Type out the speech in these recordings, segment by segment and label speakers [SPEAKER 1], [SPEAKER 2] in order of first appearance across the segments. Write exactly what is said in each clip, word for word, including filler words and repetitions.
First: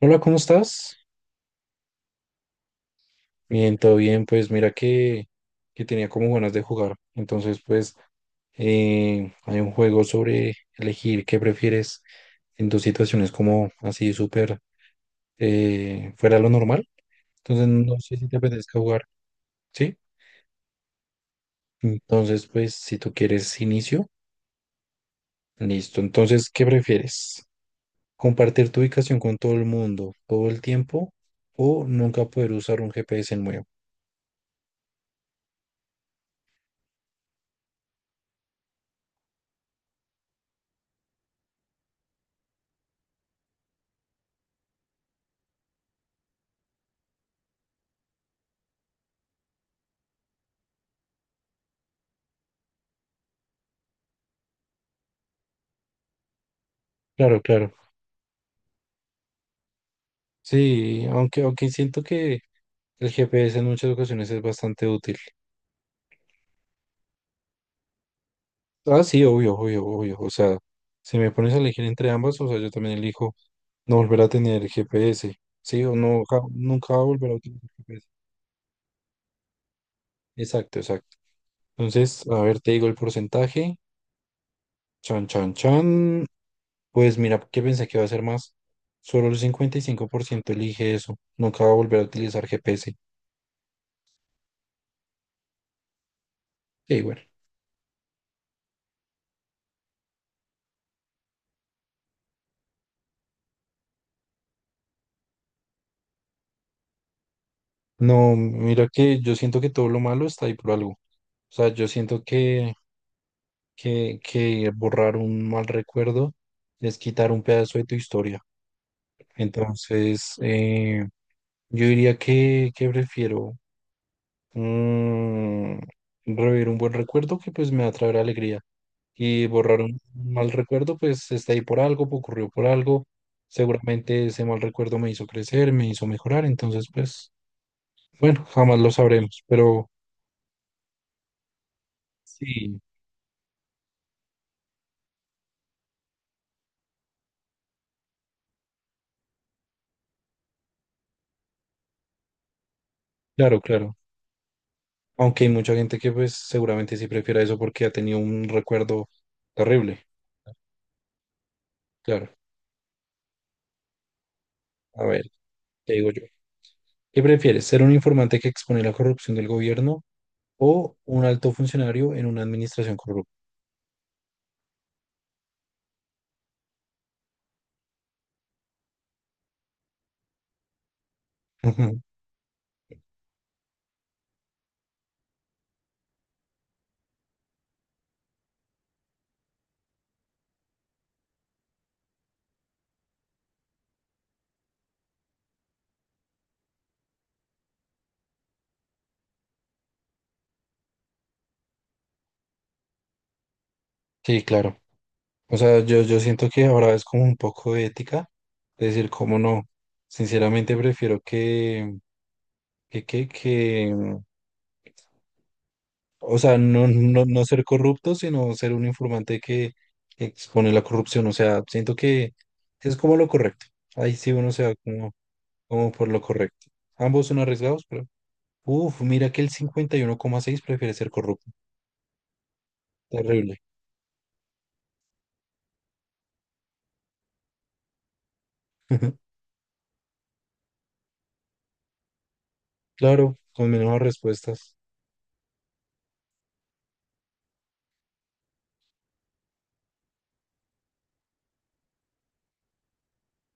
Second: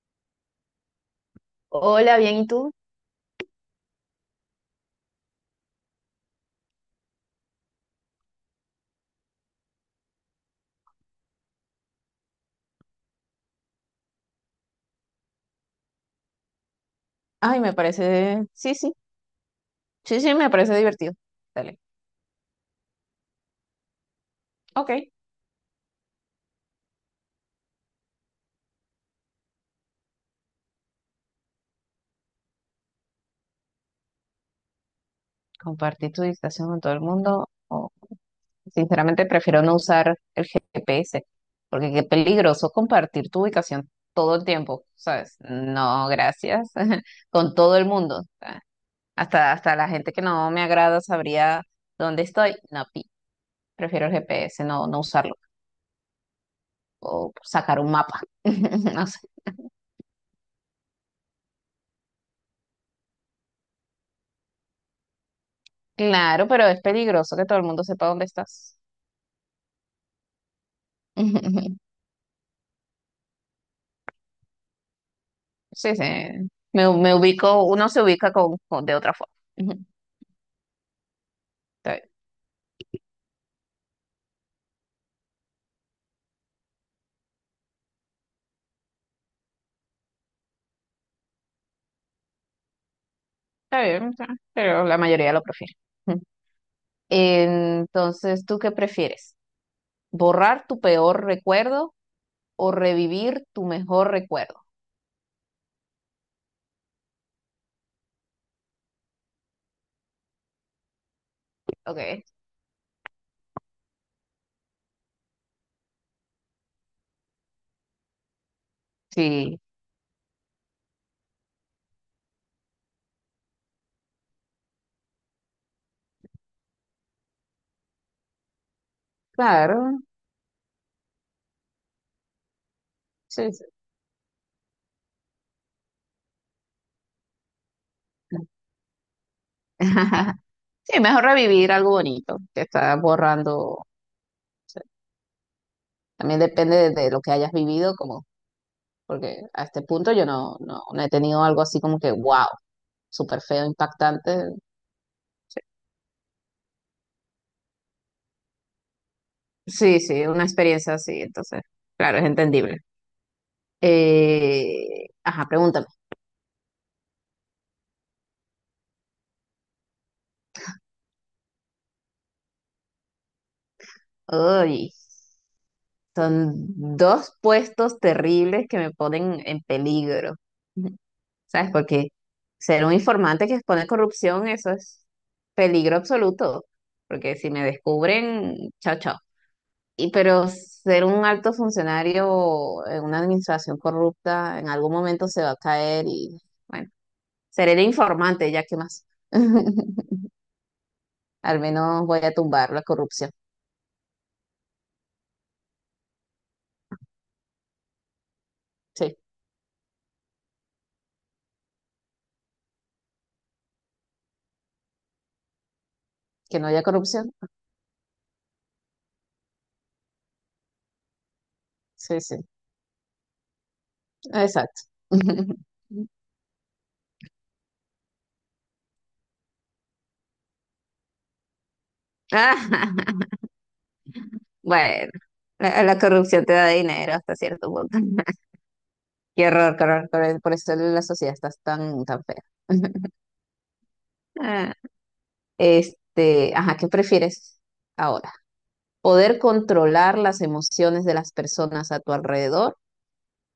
[SPEAKER 1] Hola, ¿cómo estás?
[SPEAKER 2] Hola, bien, ¿y tú?
[SPEAKER 1] Bien, todo bien. Pues mira que, que tenía como ganas de jugar. Entonces, pues eh, hay un juego sobre elegir qué prefieres en tus situaciones como así súper eh, fuera de lo normal.
[SPEAKER 2] Ay,
[SPEAKER 1] Entonces,
[SPEAKER 2] me
[SPEAKER 1] no sé si te
[SPEAKER 2] parece, sí,
[SPEAKER 1] apetezca
[SPEAKER 2] sí,
[SPEAKER 1] jugar, ¿sí?
[SPEAKER 2] sí, sí, me parece divertido. Dale.
[SPEAKER 1] Entonces, pues si tú quieres inicio,
[SPEAKER 2] Ok,
[SPEAKER 1] listo. Entonces, ¿qué prefieres? ¿Compartir tu ubicación con todo el mundo todo el tiempo o nunca poder usar un G P S nuevo?
[SPEAKER 2] compartir tu distracción con todo el mundo. O, sinceramente, prefiero no usar el G P S, porque qué peligroso compartir tu ubicación todo el tiempo, ¿sabes? No, gracias. Con todo el mundo. ah, Hasta, hasta la gente que no me agrada sabría dónde estoy. No, pi, prefiero el G P S, no, no usarlo. O
[SPEAKER 1] Claro, claro.
[SPEAKER 2] sacar un mapa. No sé.
[SPEAKER 1] Sí, aunque, aunque siento que el G P S en muchas ocasiones es bastante útil.
[SPEAKER 2] Claro, pero es peligroso que todo el mundo sepa dónde estás.
[SPEAKER 1] Ah, sí, obvio, obvio, obvio. O sea, si me
[SPEAKER 2] Ujú,
[SPEAKER 1] pones a
[SPEAKER 2] ujú.
[SPEAKER 1] elegir entre ambas, o sea, yo también elijo no volver a tener G P S. Sí,
[SPEAKER 2] Sí,
[SPEAKER 1] o
[SPEAKER 2] sí.
[SPEAKER 1] no, ja-
[SPEAKER 2] Me,
[SPEAKER 1] nunca
[SPEAKER 2] me
[SPEAKER 1] volver a utilizar
[SPEAKER 2] ubico, uno se
[SPEAKER 1] G P S.
[SPEAKER 2] ubica con, con- de otra forma. Ujú.
[SPEAKER 1] Exacto, exacto.
[SPEAKER 2] Está bien,
[SPEAKER 1] Entonces, a ver, te digo el porcentaje. Chan, chan, chan. Pues mira, ¿qué pensé que iba a ser más? Solo el cincuenta y cinco por ciento elige eso. Nunca va a volver a utilizar G P S.
[SPEAKER 2] está bien, está bien, pero la mayoría lo prefiere. Ujú.
[SPEAKER 1] Sí, bueno.
[SPEAKER 2] Entonces, ¿tú qué prefieres? ¿Borrar tu peor recuerdo o revivir tu mejor recuerdo?
[SPEAKER 1] No, mira que yo siento que todo lo malo está ahí por algo. O sea, yo siento
[SPEAKER 2] Ok.
[SPEAKER 1] que, que, que borrar un mal recuerdo es quitar un pedazo de tu historia.
[SPEAKER 2] Sí,
[SPEAKER 1] Entonces, eh, yo diría que, que prefiero mm, revivir un buen recuerdo que pues me va a traer alegría. Y borrar un
[SPEAKER 2] claro.
[SPEAKER 1] mal recuerdo, pues está ahí por algo, pues, ocurrió por algo.
[SPEAKER 2] Sí, sí.
[SPEAKER 1] Seguramente ese mal recuerdo me hizo crecer, me hizo mejorar. Entonces, pues, bueno, jamás lo sabremos. Pero
[SPEAKER 2] Sí, mejor revivir algo bonito que
[SPEAKER 1] sí,
[SPEAKER 2] está borrando. O sea, también depende de, de lo que hayas vivido, como, porque a este punto yo no, no, no he tenido algo así como que wow. Súper
[SPEAKER 1] claro,
[SPEAKER 2] feo,
[SPEAKER 1] claro.
[SPEAKER 2] impactante.
[SPEAKER 1] Aunque hay mucha gente que pues seguramente sí prefiera eso porque ha tenido un recuerdo
[SPEAKER 2] Sí,
[SPEAKER 1] terrible.
[SPEAKER 2] sí, una experiencia así, entonces, claro, es
[SPEAKER 1] Claro,
[SPEAKER 2] entendible.
[SPEAKER 1] a
[SPEAKER 2] Eh,
[SPEAKER 1] ver,
[SPEAKER 2] ajá, pregúntame.
[SPEAKER 1] te digo yo. ¿Qué prefieres, ser un informante que expone la corrupción del gobierno o un alto funcionario en una administración corrupta?
[SPEAKER 2] Uy, son dos puestos terribles que me ponen en peligro. Ujú. ¿Sabes? Porque ser un informante que expone corrupción, eso es peligro absoluto. Porque si me descubren, chao, chao. Y pero ser un alto funcionario en una administración corrupta, en algún momento se va a caer y bueno. Seré el informante, ya que más. Al menos voy a tumbar la corrupción.
[SPEAKER 1] Sí, claro. O sea, yo, yo siento que ahora es como un poco de ética, es decir,
[SPEAKER 2] Sí,
[SPEAKER 1] cómo no. Sinceramente prefiero que, que, que, que, o sea,
[SPEAKER 2] que no haya
[SPEAKER 1] no, no,
[SPEAKER 2] corrupción.
[SPEAKER 1] no ser corrupto, sino ser un informante que expone la corrupción. O sea, siento
[SPEAKER 2] Sí,
[SPEAKER 1] que
[SPEAKER 2] sí,
[SPEAKER 1] es como lo correcto. Ahí sí uno se va
[SPEAKER 2] exacto.
[SPEAKER 1] como, como por lo correcto. Ambos son arriesgados, pero. Uf, mira que el cincuenta y uno coma seis prefiere ser corrupto.
[SPEAKER 2] Ah,
[SPEAKER 1] Terrible.
[SPEAKER 2] bueno, la, la corrupción te da dinero hasta cierto punto. Qué horror, qué horror, qué horror. Por eso la sociedad está tan, tan fea.
[SPEAKER 1] Claro, con menos
[SPEAKER 2] Ah,
[SPEAKER 1] respuestas.
[SPEAKER 2] este, ajá, ¿qué prefieres ahora? ¿Poder controlar las emociones de las personas a tu alrededor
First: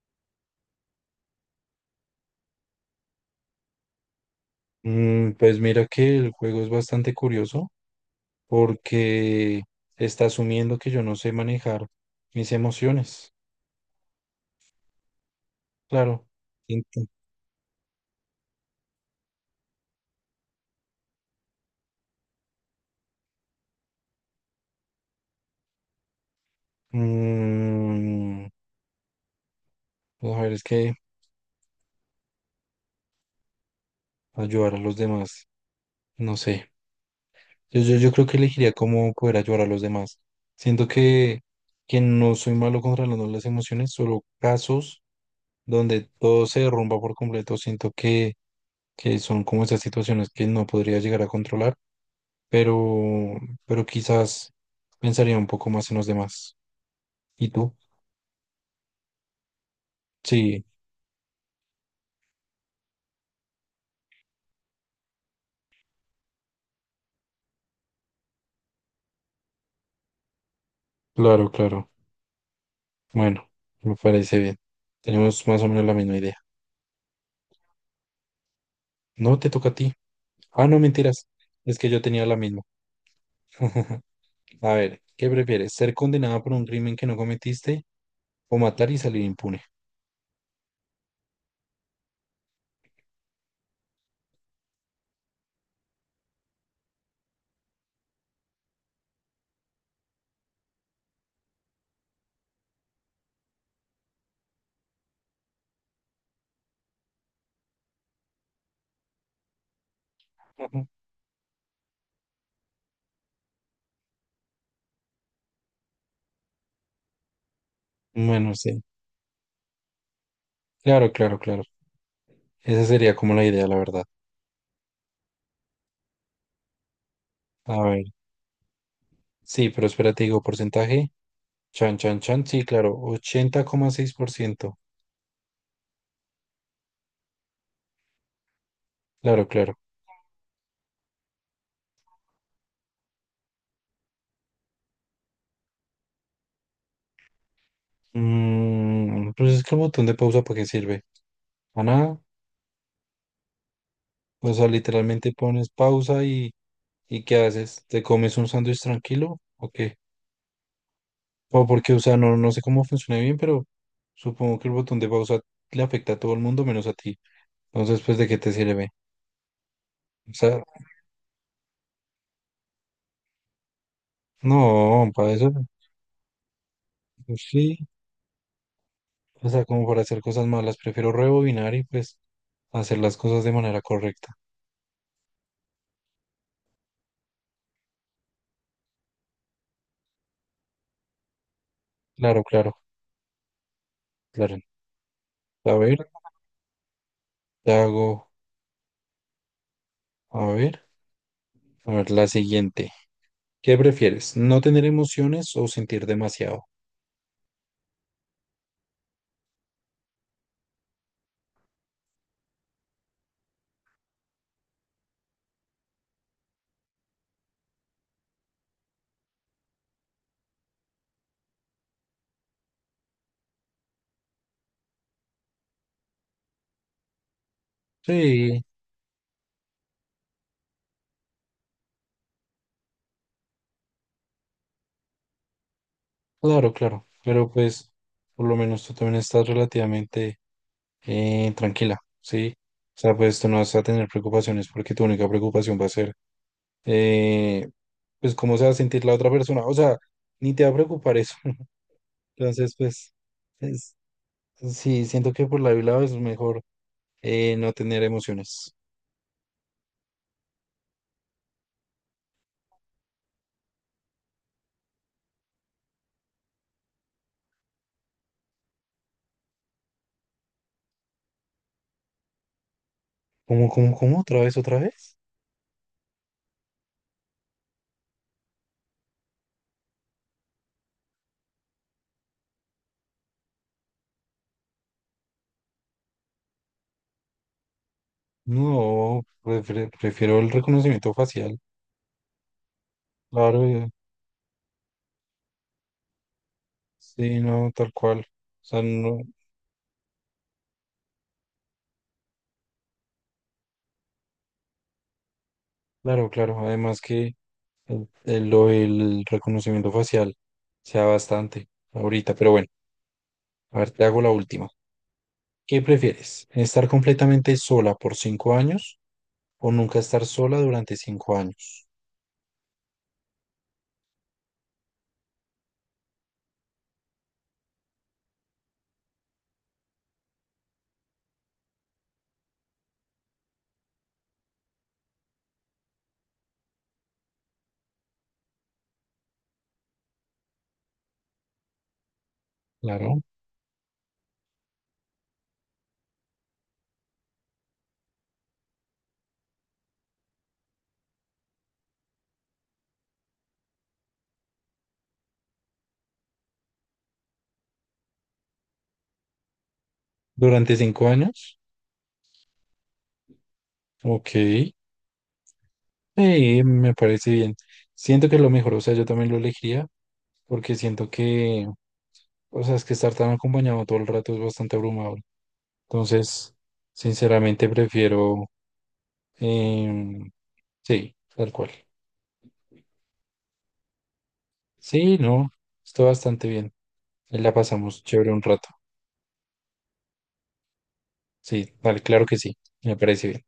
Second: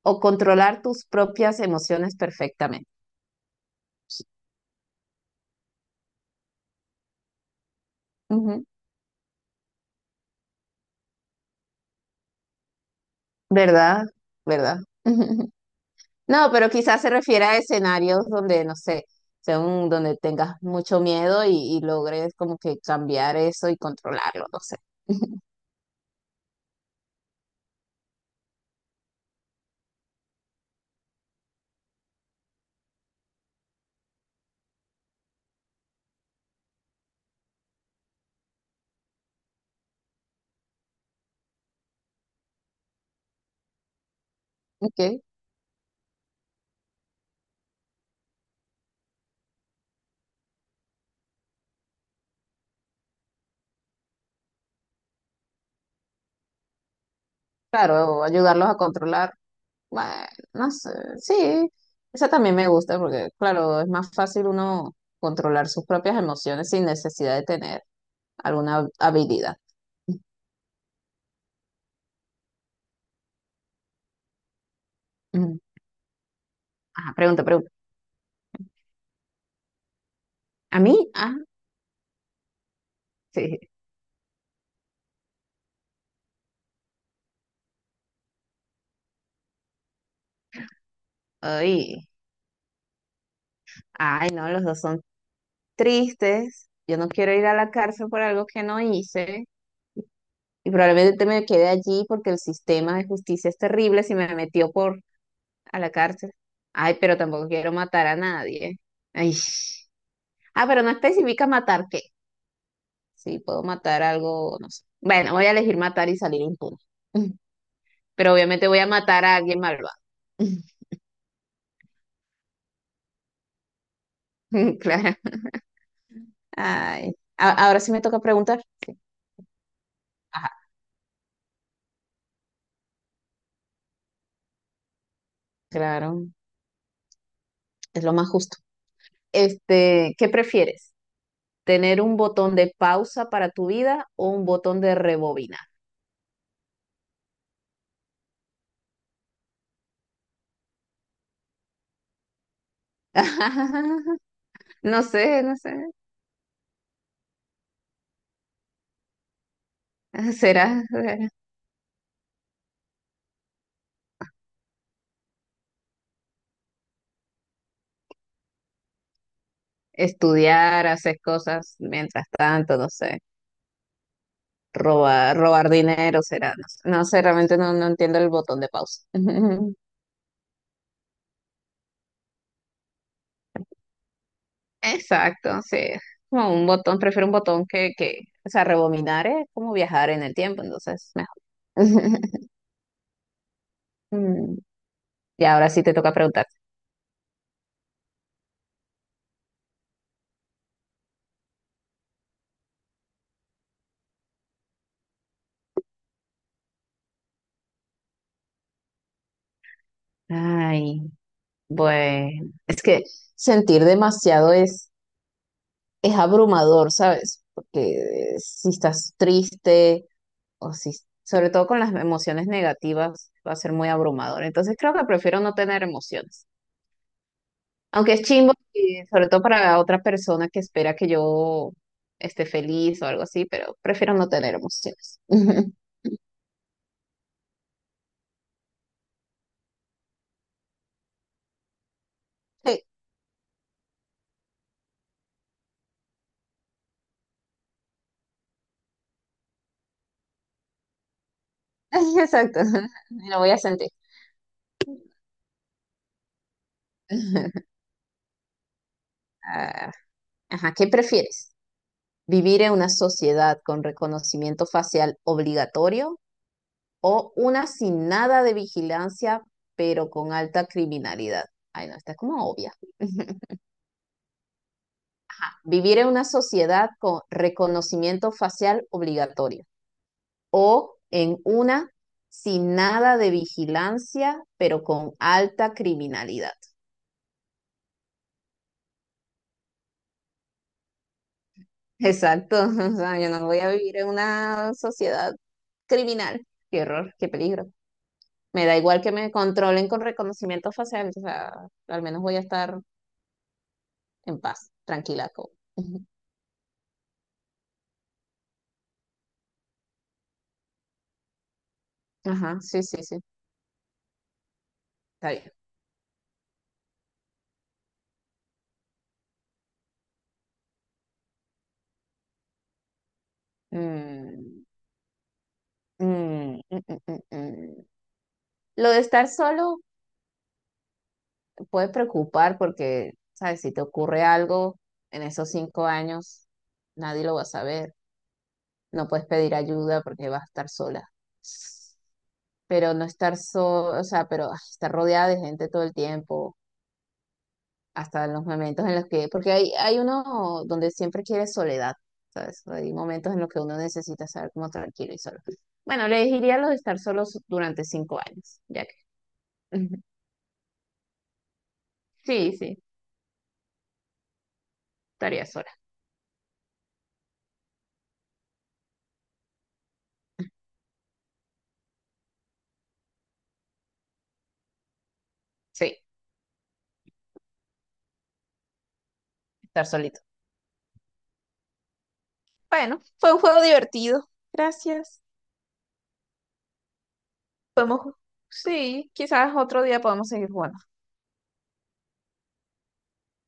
[SPEAKER 2] o controlar tus propias emociones perfectamente?
[SPEAKER 1] Mm, pues mira que el juego es bastante curioso porque está asumiendo que yo no sé manejar mis emociones.
[SPEAKER 2] ¿Verdad? ¿Verdad?
[SPEAKER 1] Claro.
[SPEAKER 2] No, pero quizás
[SPEAKER 1] Ento-
[SPEAKER 2] se refiere a escenarios donde, no sé, sea un- donde tengas mucho miedo y, y logres como que cambiar eso y controlarlo, no sé.
[SPEAKER 1] Mm, Mujer, es que ayudar a los demás, no sé. Yo, yo, yo creo que elegiría cómo poder ayudar a los demás. Siento que, que no soy malo controlando las emociones, solo
[SPEAKER 2] Ok,
[SPEAKER 1] casos donde todo se derrumba por completo. Siento que, que son como esas situaciones que no podría llegar a controlar, pero, pero quizás pensaría un poco más en los demás. ¿Y tú?
[SPEAKER 2] claro, ayudarlos a controlar. Bueno,
[SPEAKER 1] Sí,
[SPEAKER 2] no sé, sí, esa también me gusta porque, claro, es más fácil uno controlar sus propias emociones sin necesidad de tener alguna habilidad.
[SPEAKER 1] claro, claro. Bueno, me parece bien. Tenemos
[SPEAKER 2] Ujú.
[SPEAKER 1] más o menos la misma idea.
[SPEAKER 2] Ajá, pregunta, pregunta.
[SPEAKER 1] No te toca a ti. Ah, no,
[SPEAKER 2] ¿A mí?
[SPEAKER 1] mentiras.
[SPEAKER 2] Ah,
[SPEAKER 1] Es que yo tenía la misma.
[SPEAKER 2] sí.
[SPEAKER 1] A ver, ¿qué prefieres? ¿Ser condenado por un crimen que no cometiste o matar y salir impune?
[SPEAKER 2] Ay, ay, no, los dos son tristes, yo no quiero ir a la cárcel por algo que no hice y probablemente me quede allí porque el sistema de justicia es terrible si me metió por a la cárcel. Ay, pero tampoco quiero matar a nadie. Ay. Ah, pero
[SPEAKER 1] Ujú.
[SPEAKER 2] no especifica matar qué. Sí, puedo matar algo, no sé. Bueno, voy a elegir matar y salir impune. Pero
[SPEAKER 1] Bueno,
[SPEAKER 2] obviamente voy
[SPEAKER 1] sí.
[SPEAKER 2] a matar a alguien malvado.
[SPEAKER 1] Claro, claro, claro. Esa sería como la idea, la verdad.
[SPEAKER 2] Claro. Ay. A-
[SPEAKER 1] A
[SPEAKER 2] ahora sí me
[SPEAKER 1] ver.
[SPEAKER 2] toca preguntar.
[SPEAKER 1] Sí, pero espérate, digo,
[SPEAKER 2] Ajá,
[SPEAKER 1] porcentaje. Chan, chan, chan. Sí, claro. Ochenta coma seis por ciento.
[SPEAKER 2] claro, es lo más justo.
[SPEAKER 1] Claro, claro.
[SPEAKER 2] Este, ¿qué prefieres? Tener un botón de pausa para tu vida o un botón de rebobinar.
[SPEAKER 1] Mm, pues es que el botón de pausa, ¿para qué sirve? A nada. O sea,
[SPEAKER 2] No
[SPEAKER 1] literalmente
[SPEAKER 2] sé, no
[SPEAKER 1] pones
[SPEAKER 2] sé.
[SPEAKER 1] pausa y, ¿y qué haces? ¿Te comes un sándwich tranquilo? Ok.
[SPEAKER 2] Será, será.
[SPEAKER 1] O porque, o sea, no, no sé cómo funciona bien, pero supongo que el botón de pausa le afecta a todo el mundo menos a ti. Entonces, pues, ¿de qué te sirve? O sea,
[SPEAKER 2] Estudiar, hacer cosas mientras tanto, no sé.
[SPEAKER 1] no, para
[SPEAKER 2] Robar,
[SPEAKER 1] eso,
[SPEAKER 2] robar dinero será, no sé. No sé,
[SPEAKER 1] pues,
[SPEAKER 2] realmente no,
[SPEAKER 1] sí.
[SPEAKER 2] no entiendo el botón de pausa.
[SPEAKER 1] O sea, como para hacer cosas malas, prefiero rebobinar y pues hacer las cosas de manera correcta.
[SPEAKER 2] Exacto, sí. Como un botón, prefiero un botón que, que, o sea, rebobinar es como viajar en el tiempo, entonces mejor.
[SPEAKER 1] Claro, claro,
[SPEAKER 2] Mm,
[SPEAKER 1] claro.
[SPEAKER 2] y ahora
[SPEAKER 1] A
[SPEAKER 2] sí te
[SPEAKER 1] ver,
[SPEAKER 2] toca preguntar.
[SPEAKER 1] te hago, a ver, a ver, la siguiente. ¿Qué prefieres? ¿No tener emociones o sentir demasiado?
[SPEAKER 2] Ay. Bueno, es que sentir demasiado es, es abrumador, ¿sabes? Porque si estás triste o si, sobre todo con las emociones negativas, va a ser muy abrumador. Entonces creo que prefiero no tener emociones. Aunque es chimbo,
[SPEAKER 1] Sí,
[SPEAKER 2] y sobre todo para otra persona que espera que yo esté feliz o algo así, pero prefiero no tener emociones.
[SPEAKER 1] claro, claro. Pero pues, por lo menos tú también estás relativamente eh, tranquila, ¿sí?
[SPEAKER 2] Sí,
[SPEAKER 1] O sea, pues tú no vas a tener preocupaciones porque tu única preocupación va a ser, eh, pues, cómo se va a sentir la otra persona. O sea, ni te va a preocupar eso.
[SPEAKER 2] exacto.
[SPEAKER 1] Entonces, pues,
[SPEAKER 2] Lo voy a sentir.
[SPEAKER 1] es- sí, siento que por la lado es mejor eh, no tener emociones.
[SPEAKER 2] Ah, ajá, ¿qué prefieres? ¿Vivir en una sociedad con reconocimiento facial obligatorio o una sin nada de vigilancia, pero con alta criminalidad? Ay, no, está como obvia.
[SPEAKER 1] ¿Cómo, cómo, cómo? ¿Otra vez, otra vez?
[SPEAKER 2] ¿Vivir en una sociedad con reconocimiento facial obligatorio o en una sin nada de vigilancia, pero con alta criminalidad?
[SPEAKER 1] No, prefiero, prefiero el reconocimiento facial.
[SPEAKER 2] Exacto. O sea, yo no voy
[SPEAKER 1] Claro,
[SPEAKER 2] a
[SPEAKER 1] eh,
[SPEAKER 2] vivir en una sociedad criminal. Qué horror, qué
[SPEAKER 1] sí,
[SPEAKER 2] peligro.
[SPEAKER 1] no, tal cual. O
[SPEAKER 2] Me da
[SPEAKER 1] sea,
[SPEAKER 2] igual que
[SPEAKER 1] no,
[SPEAKER 2] me controlen con reconocimiento facial, o sea, al menos voy a estar en paz, tranquila. co- Ujú.
[SPEAKER 1] claro, claro. Además que el- el- lo del reconocimiento facial sea bastante ahorita, pero
[SPEAKER 2] Ajá,
[SPEAKER 1] bueno,
[SPEAKER 2] sí, sí, sí,
[SPEAKER 1] a ver, te hago la última.
[SPEAKER 2] está bien.
[SPEAKER 1] ¿Qué prefieres? ¿Estar completamente sola por cinco años o nunca estar sola durante cinco años?
[SPEAKER 2] Mm, mm, mm, mm, mm, mm. mm. Lo de estar solo puede preocupar porque, ¿sabes? Si te ocurre algo en esos cinco años, nadie lo va a saber. No puedes pedir ayuda porque vas a estar sola. Pero no
[SPEAKER 1] Claro.
[SPEAKER 2] estar solo, o sea, pero ah, estar rodeada de gente todo el tiempo hasta los momentos en los que, porque hay, hay uno donde siempre quiere soledad, ¿sabes? Hay momentos en los que uno necesita estar como tranquilo y solo. Bueno, le diría lo de estar solos durante cinco años, ya que.
[SPEAKER 1] ¿Durante cinco años?
[SPEAKER 2] Sí, sí,
[SPEAKER 1] Ok.
[SPEAKER 2] estaría sola.
[SPEAKER 1] Sí, me parece bien. Siento que es lo mejor, o sea, yo también lo elegiría porque siento que, o sea, es que estar tan acompañado todo el rato es bastante abrumador.
[SPEAKER 2] Sí,
[SPEAKER 1] Entonces, sinceramente prefiero,
[SPEAKER 2] estar solito.
[SPEAKER 1] em, sí, tal cual.
[SPEAKER 2] Bueno, fue un juego divertido.
[SPEAKER 1] Sí,
[SPEAKER 2] Gracias.
[SPEAKER 1] no, está bastante bien. Ahí la
[SPEAKER 2] Podemos,
[SPEAKER 1] pasamos chévere un rato.
[SPEAKER 2] sí, quizás otro día podemos seguir jugando.
[SPEAKER 1] Sí, vale, claro que sí, me parece bien.